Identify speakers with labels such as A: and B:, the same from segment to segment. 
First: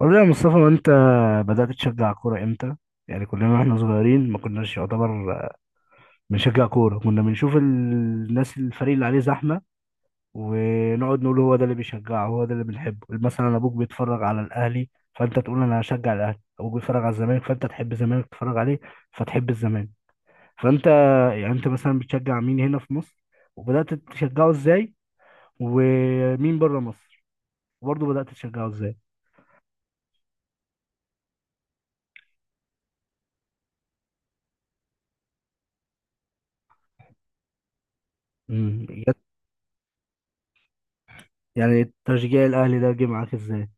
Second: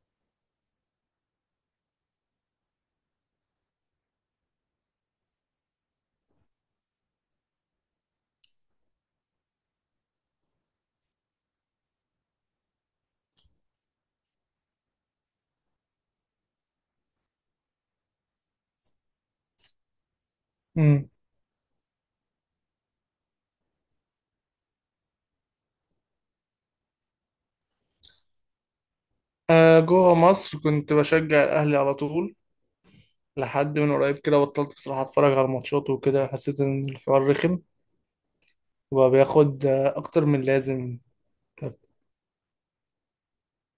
A: والله يا مصطفى، ما انت بدأت تشجع كورة امتى؟ يعني كلنا واحنا صغيرين ما كناش يعتبر بنشجع كورة، كنا بنشوف الناس الفريق اللي عليه زحمة ونقعد نقول هو ده اللي بيشجعه، هو ده اللي بنحبه. مثلا ابوك بيتفرج على الاهلي، فانت تقول انا هشجع الاهلي. ابوك بيتفرج على الزمالك، فانت تحب الزمالك تتفرج عليه فتحب الزمالك. فانت
B: امم
A: يعني انت مثلا بتشجع مين هنا في مصر وبدأت تشجعه ازاي؟ ومين بره مصر وبرضه بدأت تشجعه ازاي؟
B: جوه مصر كنت بشجع الاهلي على طول، لحد من قريب كده بطلت بصراحه اتفرج على الماتشات وكده حسيت ان الحوار رخم
A: امم.
B: وبقى بياخد اكتر من لازم.
A: يعني تشجيع الاهلي ده جه معاك ازاي؟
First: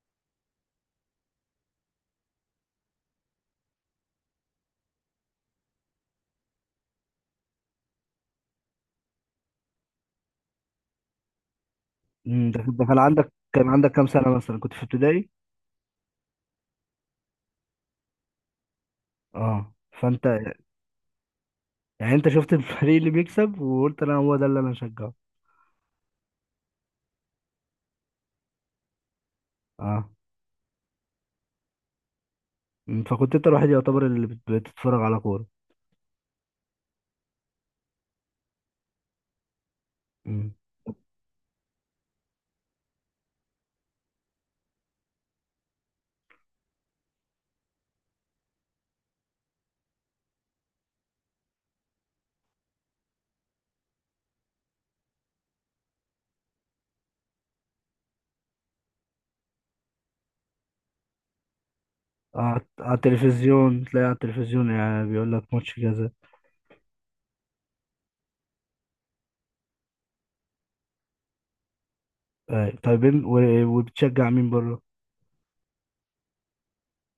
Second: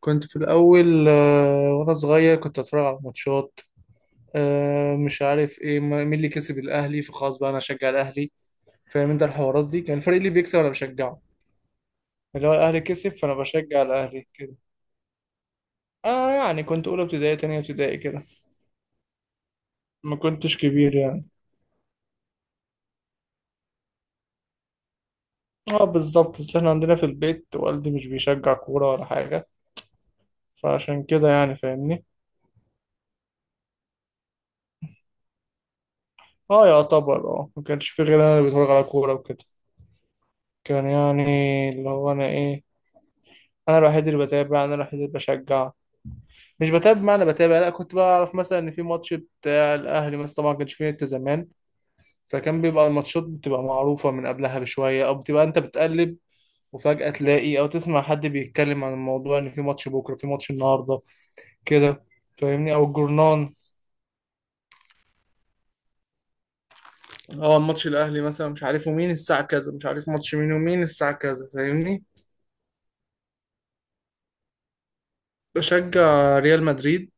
B: كنت في الاول وانا صغير كنت اتفرج على الماتشات. آه، مش عارف ايه مين اللي كسب الاهلي، فخلاص بقى انا اشجع الاهلي. فاهم انت الحوارات دي كان الفريق اللي بيكسب انا بشجعه. اللي هو
A: ده
B: الاهلي
A: ده كان
B: كسب
A: عندك
B: فانا
A: كان
B: بشجع
A: عندك كام
B: الاهلي
A: سنة؟
B: كده.
A: مثلا كنت في ابتدائي؟
B: اه، يعني كنت اولى ابتدائي تانية ابتدائي كده.
A: اه،
B: ما كنتش كبير يعني.
A: يعني انت شفت الفريق اللي بيكسب وقلت هو ده اللي انا هشجعه.
B: اه بالظبط، بس احنا عندنا في البيت والدي مش بيشجع كورة ولا حاجة،
A: اه،
B: فعشان كده يعني فاهمني.
A: فكنت انت الوحيد يعتبر اللي بتتفرج على كورة.
B: اه يعتبر، ما كانش في غير انا اللي بتفرج على كورة وكده.
A: أمم.
B: كان يعني اللي هو انا ايه، انا الوحيد اللي بتابع انا الوحيد اللي بشجع. مش بتابع معنى بتابع، لا كنت بعرف مثلا ان في ماتش بتاع الاهلي مثلا، طبعا ما كانش فيه نت زمان، فكان بيبقى الماتشات بتبقى معروفة من قبلها بشوية او بتبقى انت بتقلب وفجأة تلاقي او تسمع حد بيتكلم عن الموضوع ان في ماتش بكرة في ماتش النهاردة كده.
A: على
B: فاهمني، او
A: على
B: الجورنان.
A: التلفزيون، تلاقي على التلفزيون يعني بيقول لك ماتش كذا.
B: اه ماتش الاهلي مثلا مش عارفه مين الساعه كذا، مش عارف ماتش مين ومين الساعه كذا، فاهمني.
A: آه. طيب وبتشجع مين بره؟
B: بشجع ريال مدريد.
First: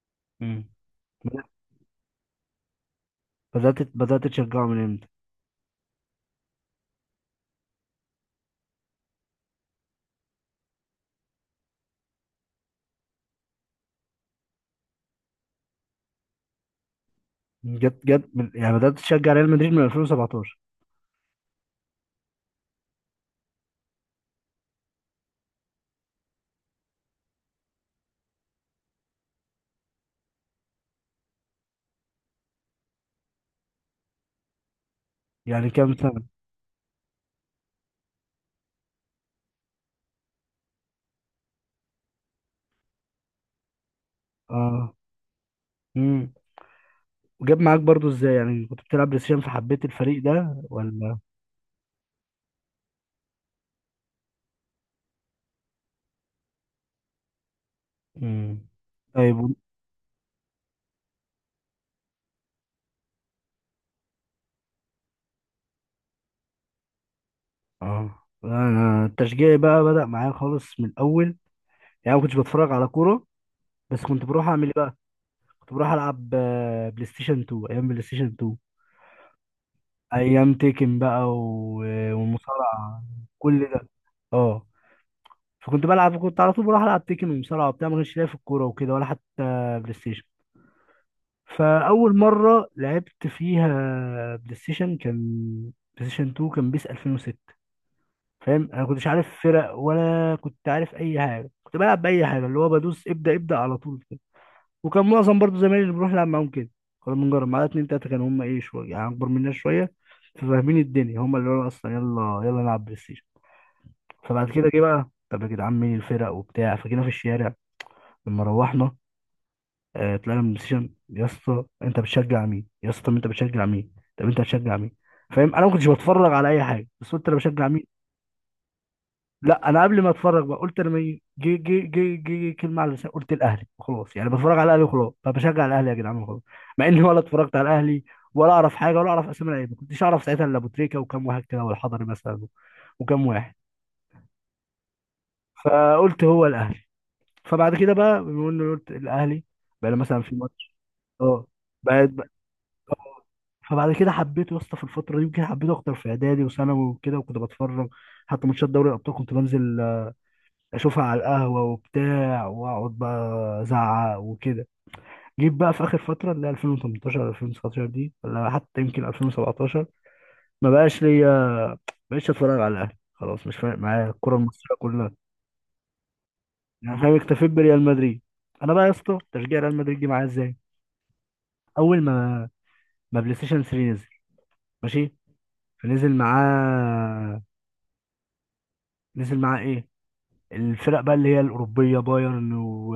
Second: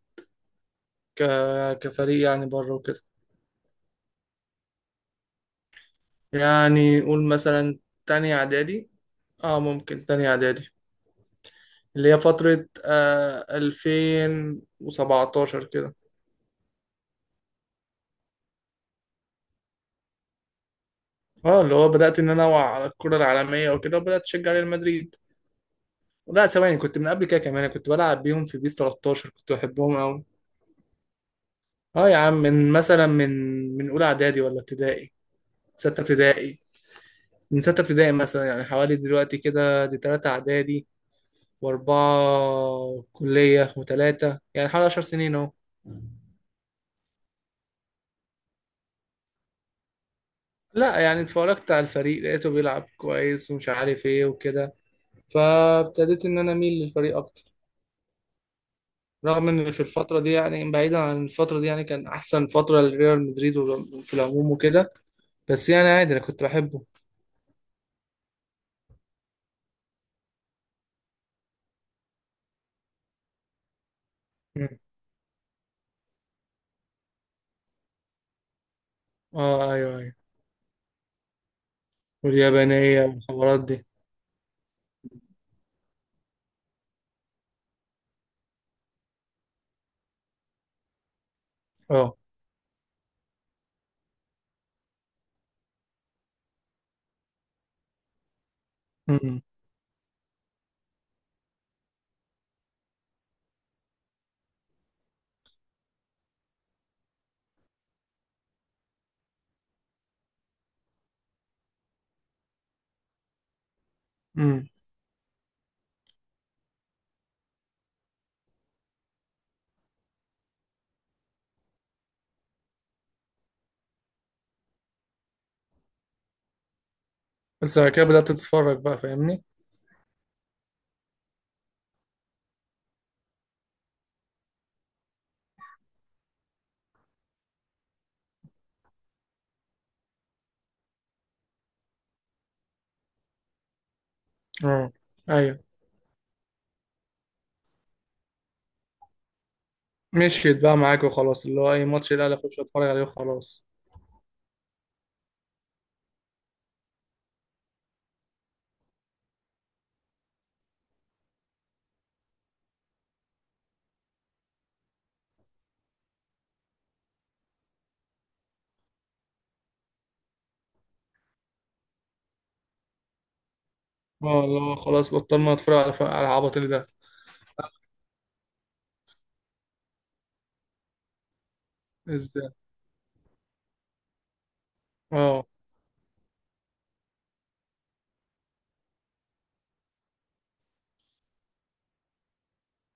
A: أمم.
B: ك... كفريق يعني بره وكده.
A: بدأت تشجعه من امتى؟
B: يعني قول مثلا تاني اعدادي، اه ممكن تاني اعدادي، اللي هي فتره 2017 كده.
A: جت من يعني بدأت تشجع ريال مدريد من 2017.
B: اه اللي هو بدات ان انا اوعى على الكره العالميه وكده وبدات اشجع ريال مدريد. لا ثواني، كنت من قبل كده كمان، أنا كنت بلعب بيهم في بيس 13 كنت بحبهم قوي. اه يا عم من مثلا من اولى اعدادي ولا ابتدائي.
A: يعني كام
B: ستة
A: سنة؟
B: ابتدائي. من ستة ابتدائي مثلا، يعني حوالي دلوقتي كده دي تلاتة إعدادي وأربعة كلية وتلاتة، يعني حوالي
A: اه.
B: 10 سنين أهو.
A: وجاب معاك برضو ازاي؟ يعني كنت بتلعب بلاي ستيشن فحبيت الفريق ده
B: لا
A: ولا؟
B: يعني اتفرجت على الفريق لقيته بيلعب كويس ومش عارف إيه وكده، فابتديت إن أنا أميل للفريق أكتر.
A: امم طيب،
B: رغم إن في الفترة دي، يعني بعيدا عن الفترة دي، يعني كان أحسن فترة لريال مدريد وال- في العموم وكده، بس يعني عادي أنا كنت بحبه.
A: اه، انا التشجيع بقى بدأ معايا خالص من الاول. يعني ما كنتش بتفرج على كوره. بس كنت بروح اعمل
B: مم.
A: ايه بقى؟ كنت بروح العب بلاي ستيشن 2، ايام بلاي ستيشن 2،
B: آه أيوه أيوه.
A: ايام تيكن بقى
B: واليابانية
A: ومصارعه.
B: والحوارات
A: كل
B: دي.
A: ده، اه. فكنت بلعب كنت على طول بروح العب تيكن ومصارعه وبتاع. ما كانش ليا في الكوره وكده، ولا حتى بلاي ستيشن. فاول
B: آه.
A: مره لعبت فيها بلاي ستيشن كان بلاي ستيشن 2، كان بيس 2006. فاهم، انا كنتش عارف
B: مم.
A: فرق ولا كنت عارف اي حاجه. كنت بلعب باي حاجه، اللي هو بدوس ابدا ابدا على طول كده. وكان معظم برضو زمايلي اللي بروح العب معاهم كده. كنا بنجرب معايا اتنين تلاته كانوا هم، ايه، شويه يعني اكبر مننا شويه، ففاهمين الدنيا. هم اللي هو اصلا يلا يلا نلعب بلاي ستيشن. فبعد
B: مم.
A: كده جه بقى، طب يا جدعان مين الفرق وبتاع. فجينا في الشارع لما روحنا، طلعنا من السيشن. يا اسطى انت بتشجع مين؟ يا اسطى، طب انت بتشجع مين؟ طب انت بتشجع مين؟ فاهم انا ما كنتش بتفرج على اي حاجه، بس قلت انا بشجع
B: بس
A: مين؟
B: بعد كده بدأت تتفرج بقى فاهمني.
A: لا، انا قبل ما اتفرج بقى، قلت لما جه كلمه على لساني، قلت الاهلي وخلاص. يعني بتفرج على الاهلي وخلاص، فبشجع الاهلي يا جدعان وخلاص. مع اني ولا اتفرجت على الاهلي ولا اعرف حاجه ولا اعرف اسامي لعيبه. ما كنتش اعرف ساعتها الا ابو تريكه وكام واحد كده، والحضري مثلا، وكام واحد.
B: اه ايوه،
A: فقلت هو الاهلي. فبعد كده بقى، بما اني قلت الاهلي، بقى لي مثلا في
B: مشيت
A: ماتش.
B: بقى معاك وخلاص،
A: اه
B: اللي هو اي
A: بقى.
B: ماتش الاهلي اخش اتفرج عليه وخلاص.
A: فبعد كده حبيته يا اسطى. في الفتره دي يمكن حبيته اكتر، في اعدادي وثانوي وكده. وكنت بتفرج حتى ماتشات دوري الابطال، كنت بنزل اشوفها على القهوه وبتاع، واقعد بقى ازعق وكده. جيت بقى في اخر فتره، اللي هي 2018، 2019 دي، ولا حتى يمكن 2017، ما بقاش ليا، ما بقتش اتفرج على الاهلي خلاص. مش فارق معايا الكره
B: اه اللي
A: المصريه
B: هو
A: كلها.
B: خلاص بطلنا نتفرج على على العبط اللي ده.
A: يعني فاهم، اكتفيت بريال مدريد. انا بقى يا اسطى تشجيع ريال مدريد جه معايا ازاي؟ اول ما
B: ازاي.
A: بلاي ستيشن 3 نزل، ماشي.
B: اه
A: فنزل معاه. نزل معاه ايه؟ الفرق بقى اللي هي الأوروبية، بايرن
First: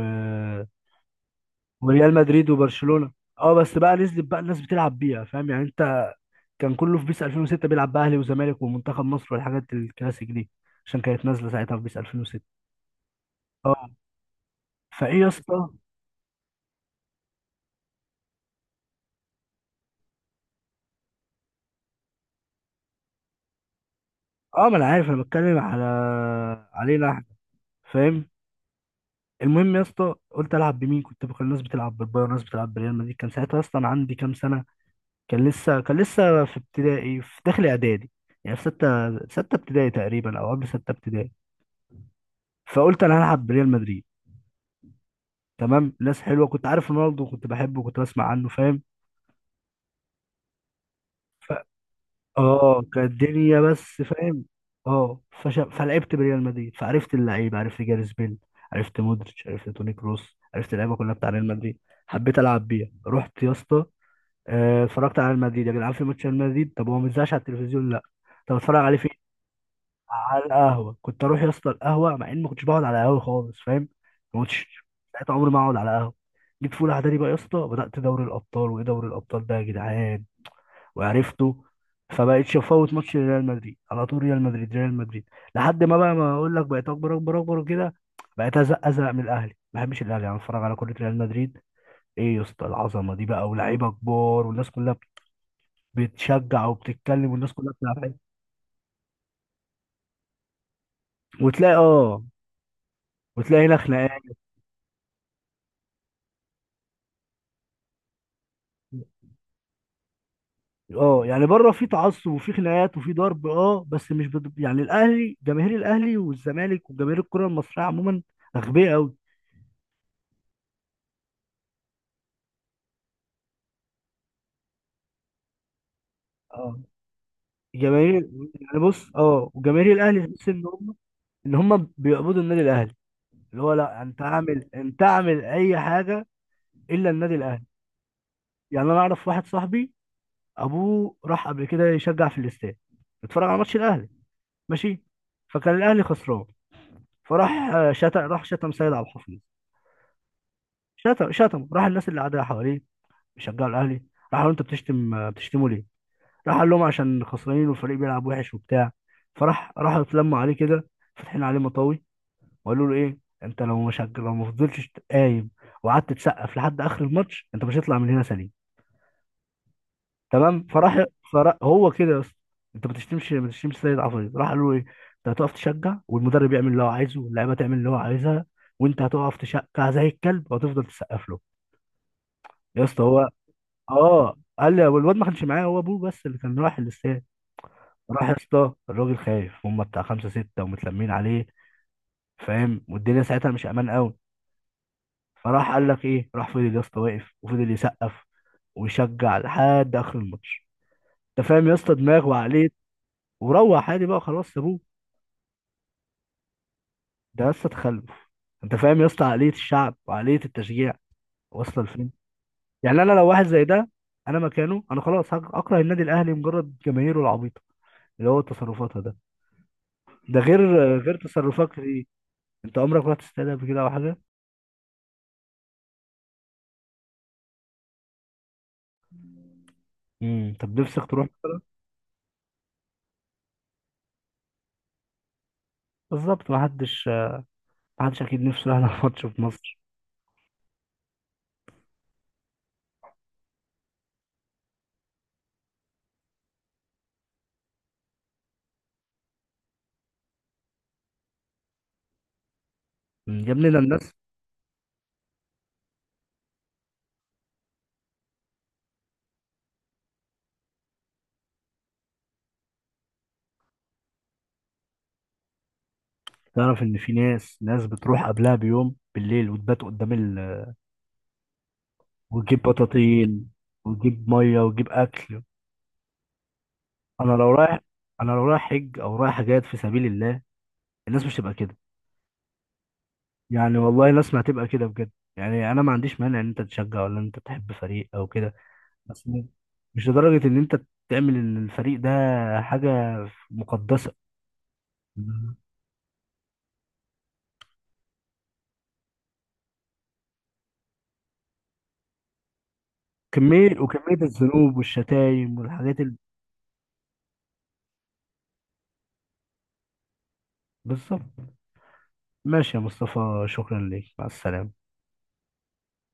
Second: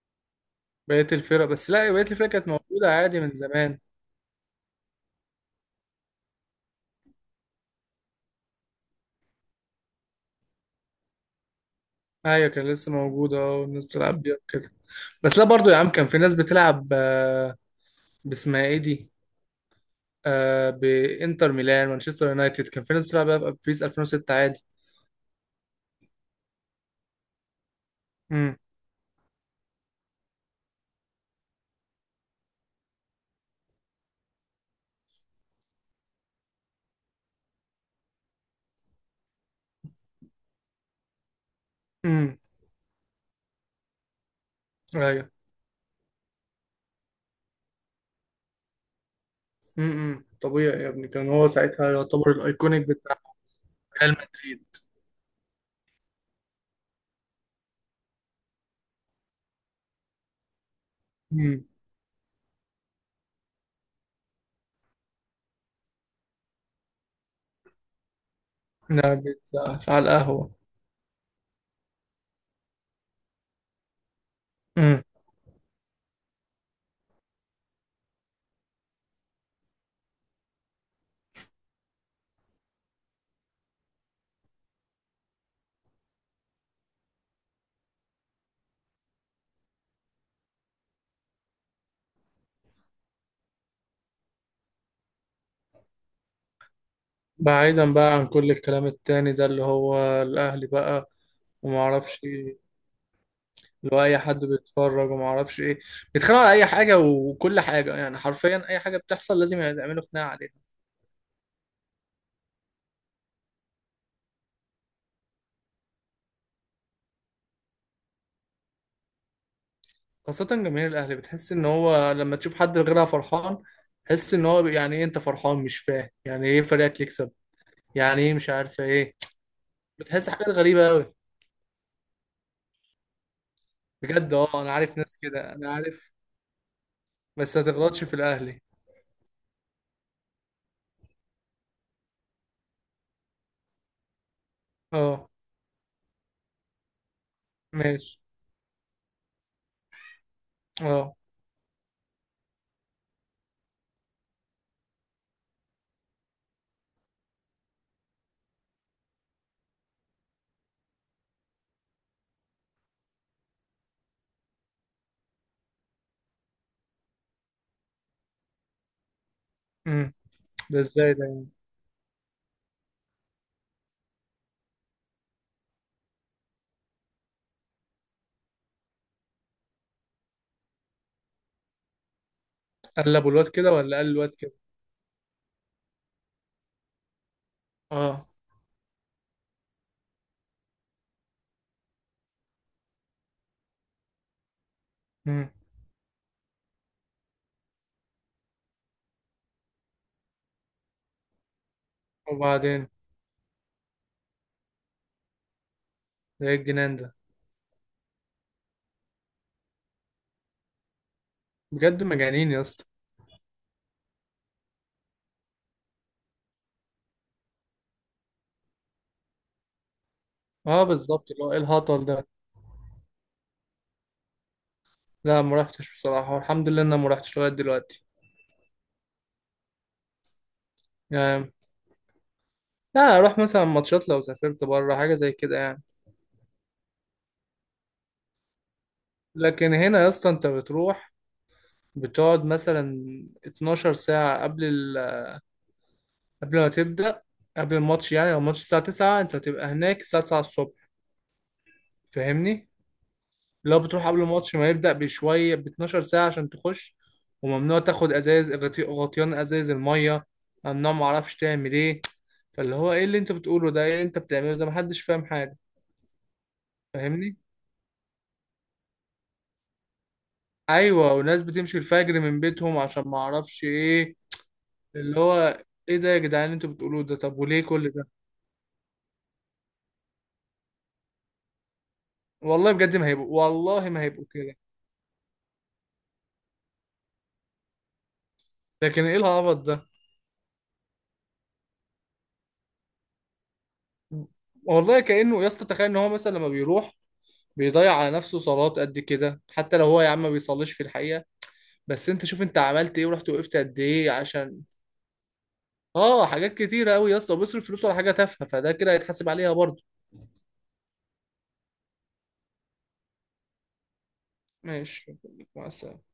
B: بقيت الفرق، بس لا بقيت
A: وريال
B: الفرق كانت
A: مدريد
B: موجوده
A: وبرشلونة.
B: عادي من
A: اه، بس
B: زمان.
A: بقى نزلت بقى الناس بتلعب بيها، فاهم يعني انت؟ كان كله في بيس 2006 بيلعب بقى اهلي وزمالك ومنتخب مصر والحاجات الكلاسيك دي، عشان كانت نازلة ساعتها في بيس 2006.
B: ايوه كان لسه موجوده، والناس
A: اه،
B: بتلعب بيها كده.
A: فايه يا
B: بس لا
A: اسطى؟
B: برضو يا عم كان في ناس بتلعب باسمها ايه دي، بانتر ميلان مانشستر يونايتد كان في ناس بتلعب بقى ببيس 2006 عادي.
A: اه، ما انا عارف انا بتكلم علينا احنا، فاهم.
B: امم
A: المهم يا اسطى قلت العب بمين؟ كنت بقى الناس بتلعب بالبايرن، الناس بتلعب بريال مدريد. كان ساعتها اصلا عندي كام سنة؟ كان لسه في ابتدائي، في داخل اعدادي. يعني في ستة ابتدائي تقريبا، او قبل ستة ابتدائي.
B: امم
A: فقلت انا هلعب بريال مدريد.
B: ايوه
A: تمام، ناس حلوه، كنت عارف رونالدو كنت بحبه كنت بسمع عنه، فاهم.
B: امم. طبيعي يا ابني كان هو
A: ف...
B: ساعتها يعتبر
A: اه
B: الايكونيك
A: كانت
B: بتاع
A: الدنيا، بس
B: ريال
A: فاهم،
B: مدريد.
A: اه، فلعبت بريال مدريد. فعرفت اللعيبه، عرفت جاريث بيل، عرفت مودريتش، عرفت توني كروس، عرفت اللعيبه كلها بتاع ريال مدريد. حبيت العب بيها. رحت يا اسطى اتفرجت على ريال مدريد يا جدعان. في ماتش ريال مدريد، طب هو ما بيتذاعش على التلفزيون؟ لا. طب اتفرج عليه فين؟
B: لا بيتزقش على
A: على
B: القهوة.
A: القهوه. كنت اروح يا اسطى القهوه، مع اني ما كنتش بقعد على قهوه خالص، فاهم. ما كنتش
B: امم.
A: ساعتها عمري ما اقعد على قهوه. جيت في اولى اعدادي بقى يا اسطى، بدات دوري الابطال. وايه دوري الابطال ده يا جدعان؟ وعرفته. فبقيتش افوت ماتش ريال مدريد على طول. ريال مدريد، ريال مدريد. لحد ما بقى، ما اقول لك، بقيت اكبر اكبر اكبر وكده. بقيت ازق ازق من الاهلي، ما بحبش الاهلي. انا اتفرج على كره ريال مدريد. ايه يا اسطى العظمه دي بقى، ولاعيبه كبار، والناس كلها بتشجع وبتتكلم، والناس كلها
B: بعيدا بقى
A: بتلعب
B: عن كل الكلام التاني ده اللي هو الأهلي بقى
A: وتلاقي
B: وما اعرفش
A: اه
B: ايه.
A: وتلاقي هنا
B: اللي هو اي
A: خناقات.
B: حد بيتفرج وما اعرفش ايه. بيتخانقوا على اي حاجة وكل حاجة، يعني حرفيا اي حاجة بتحصل لازم يعملوا خناقة عليها.
A: اه، يعني بره في تعصب وفي خناقات وفي ضرب، اه. بس مش يعني الاهلي، جماهير الاهلي والزمالك وجماهير الكره المصريه عموما اغبياء قوي.
B: خاصة جماهير الأهلي بتحس ان هو لما تشوف حد غيرها فرحان، تحس ان هو يعني ايه انت فرحان، مش فاهم يعني ايه
A: اه.
B: فريقك يكسب. يعني
A: جماهير
B: ايه مش
A: يعني
B: عارفة ايه.
A: بص، اه، وجماهير الاهلي
B: بتحس حاجات
A: تحس ان
B: غريبة
A: هم
B: قوي.
A: ان هم بيقبضوا النادي الاهلي، اللي هو لا، انت
B: بجد اه،
A: اعمل
B: انا عارف
A: انت
B: ناس
A: اعمل
B: كده انا
A: اي
B: عارف.
A: حاجه الا النادي
B: بس ما
A: الاهلي.
B: تغلطش في الأهلي.
A: يعني انا اعرف واحد صاحبي، ابوه راح قبل كده يشجع في الاستاد، اتفرج على ماتش الاهلي، ماشي.
B: اه.
A: فكان الاهلي خسران، فراح شتم،
B: ماشي.
A: راح شتم سيد عبد الحفيظ.
B: اه.
A: شتم راح الناس اللي قاعده حواليه بيشجعوا الاهلي. راح قال له، انت بتشتمه ليه؟ راح قال لهم عشان خسرانين والفريق بيلعب وحش وبتاع. راحوا اتلموا عليه كده، فاتحين عليه مطاوي، وقالوا له ايه. انت لو مش هج- لو ما فضلتش قايم وقعدت تسقف لحد اخر الماتش، انت مش هتطلع من هنا سليم.
B: امم.
A: تمام.
B: ده
A: فراح
B: ازاي ده يعني؟
A: فراح هو كده يا اسطى، انت ما بتشتمش سيد عفريت. راح قال له ايه، انت هتقف تشجع والمدرب يعمل اللي هو عايزه واللعيبه تعمل اللي هو عايزها، وانت هتقف تشجع زي الكلب وهتفضل تسقف له يا اسطى.
B: قلبوا الواد كده ولا قال الواد
A: اه
B: كده.
A: قال لي، والواد ما كانش معايا، هو ابوه بس اللي كان رايح الاستاد.
B: اه.
A: راح يا اسطى الراجل خايف، هم بتاع خمسه سته ومتلمين عليه، فاهم، والدنيا ساعتها مش امان قوي.
B: امم.
A: فراح قال لك ايه، راح فضل يا اسطى واقف وفضل يسقف ويشجع لحد اخر الماتش. انت فاهم يا اسطى دماغ وعقليه؟
B: وبعدين.
A: وروح عادي بقى خلاص، سابوه.
B: ده ايه الجنان ده.
A: ده يا اسطى تخلف. انت فاهم يا اسطى عقليه الشعب وعقليه التشجيع واصله
B: بجد
A: لفين؟
B: مجانين يا اسطى.
A: يعني انا لو واحد زي ده، انا مكانه خلاص اكره النادي الاهلي، مجرد جماهيره العبيطه اللي هو تصرفاتها ده. ده غير
B: اه بالظبط، اللي هو ايه
A: تصرفات
B: الهطل
A: كتير.
B: ده.
A: انت عمرك رحت استاد قبل كده او حاجه؟
B: لا ما رحتش بصراحه، والحمد لله ان انا ما رحتش لغايه دلوقتي.
A: طب نفسك تروح؟
B: يعني لا اروح مثلا ماتشات لو سافرت بره حاجه زي كده يعني.
A: بالظبط، محدش اكيد نفسه يروح على ماتش في
B: لكن
A: مصر.
B: هنا يا اسطى انت بتروح بتقعد مثلا 12 ساعه قبل ما تبدا قبل الماتش، يعني لو الماتش الساعه 9 انت هتبقى هناك الساعه 9 الصبح فاهمني.
A: مم. يا ابني ده
B: لو بتروح
A: الناس.
B: قبل الماتش ما يبدأ بشوية ب 12 ساعة عشان تخش، وممنوع تاخد ازايز غطيان ازايز المية، ممنوع معرفش تعمل ايه. فاللي هو ايه اللي انت بتقوله ده، ايه اللي انت بتعمله ده، محدش فاهم حاجة.
A: تعرف ان في
B: فاهمني.
A: ناس بتروح قبلها بيوم بالليل، وتبات قدام
B: ايوه وناس بتمشي الفجر من
A: وتجيب
B: بيتهم عشان
A: بطاطين
B: معرفش ايه.
A: وتجيب ميه وتجيب
B: اللي
A: اكل.
B: هو ايه ده يا جدعان اللي انتوا بتقولوه ده،
A: انا
B: طب
A: لو
B: وليه
A: رايح
B: كل ده.
A: انا لو رايح حج او رايح حاجات في سبيل الله، الناس مش هتبقى كده.
B: والله بجد ما هيبقوا،
A: يعني
B: والله ما
A: والله
B: هيبقوا
A: الناس ما
B: كده.
A: هتبقى كده بجد. يعني انا ما عنديش مانع ان انت تشجع ولا ان انت تحب فريق او كده،
B: لكن ايه
A: بس
B: العبط ده.
A: مش لدرجة إن أنت تعمل الفريق ده حاجة مقدسة.
B: والله كأنه يا
A: مم.
B: اسطى تخيل ان هو مثلا لما بيروح بيضيع على نفسه صلوات قد كده، حتى لو هو يا عم ما بيصليش في الحقيقة. بس انت شوف انت عملت ايه، ورحت وقفت قد
A: كمية
B: ايه
A: وكمية
B: عشان.
A: الذنوب والشتايم والحاجات
B: اه حاجات كتيرة قوي يا اسطى، بيصرف فلوسه على حاجة تافهة، فده كده هيتحاسب عليها برضه.
A: بالظبط. ماشي يا مصطفى، شكرا ليك، مع السلامة.
B: ماشي. مع السلامة.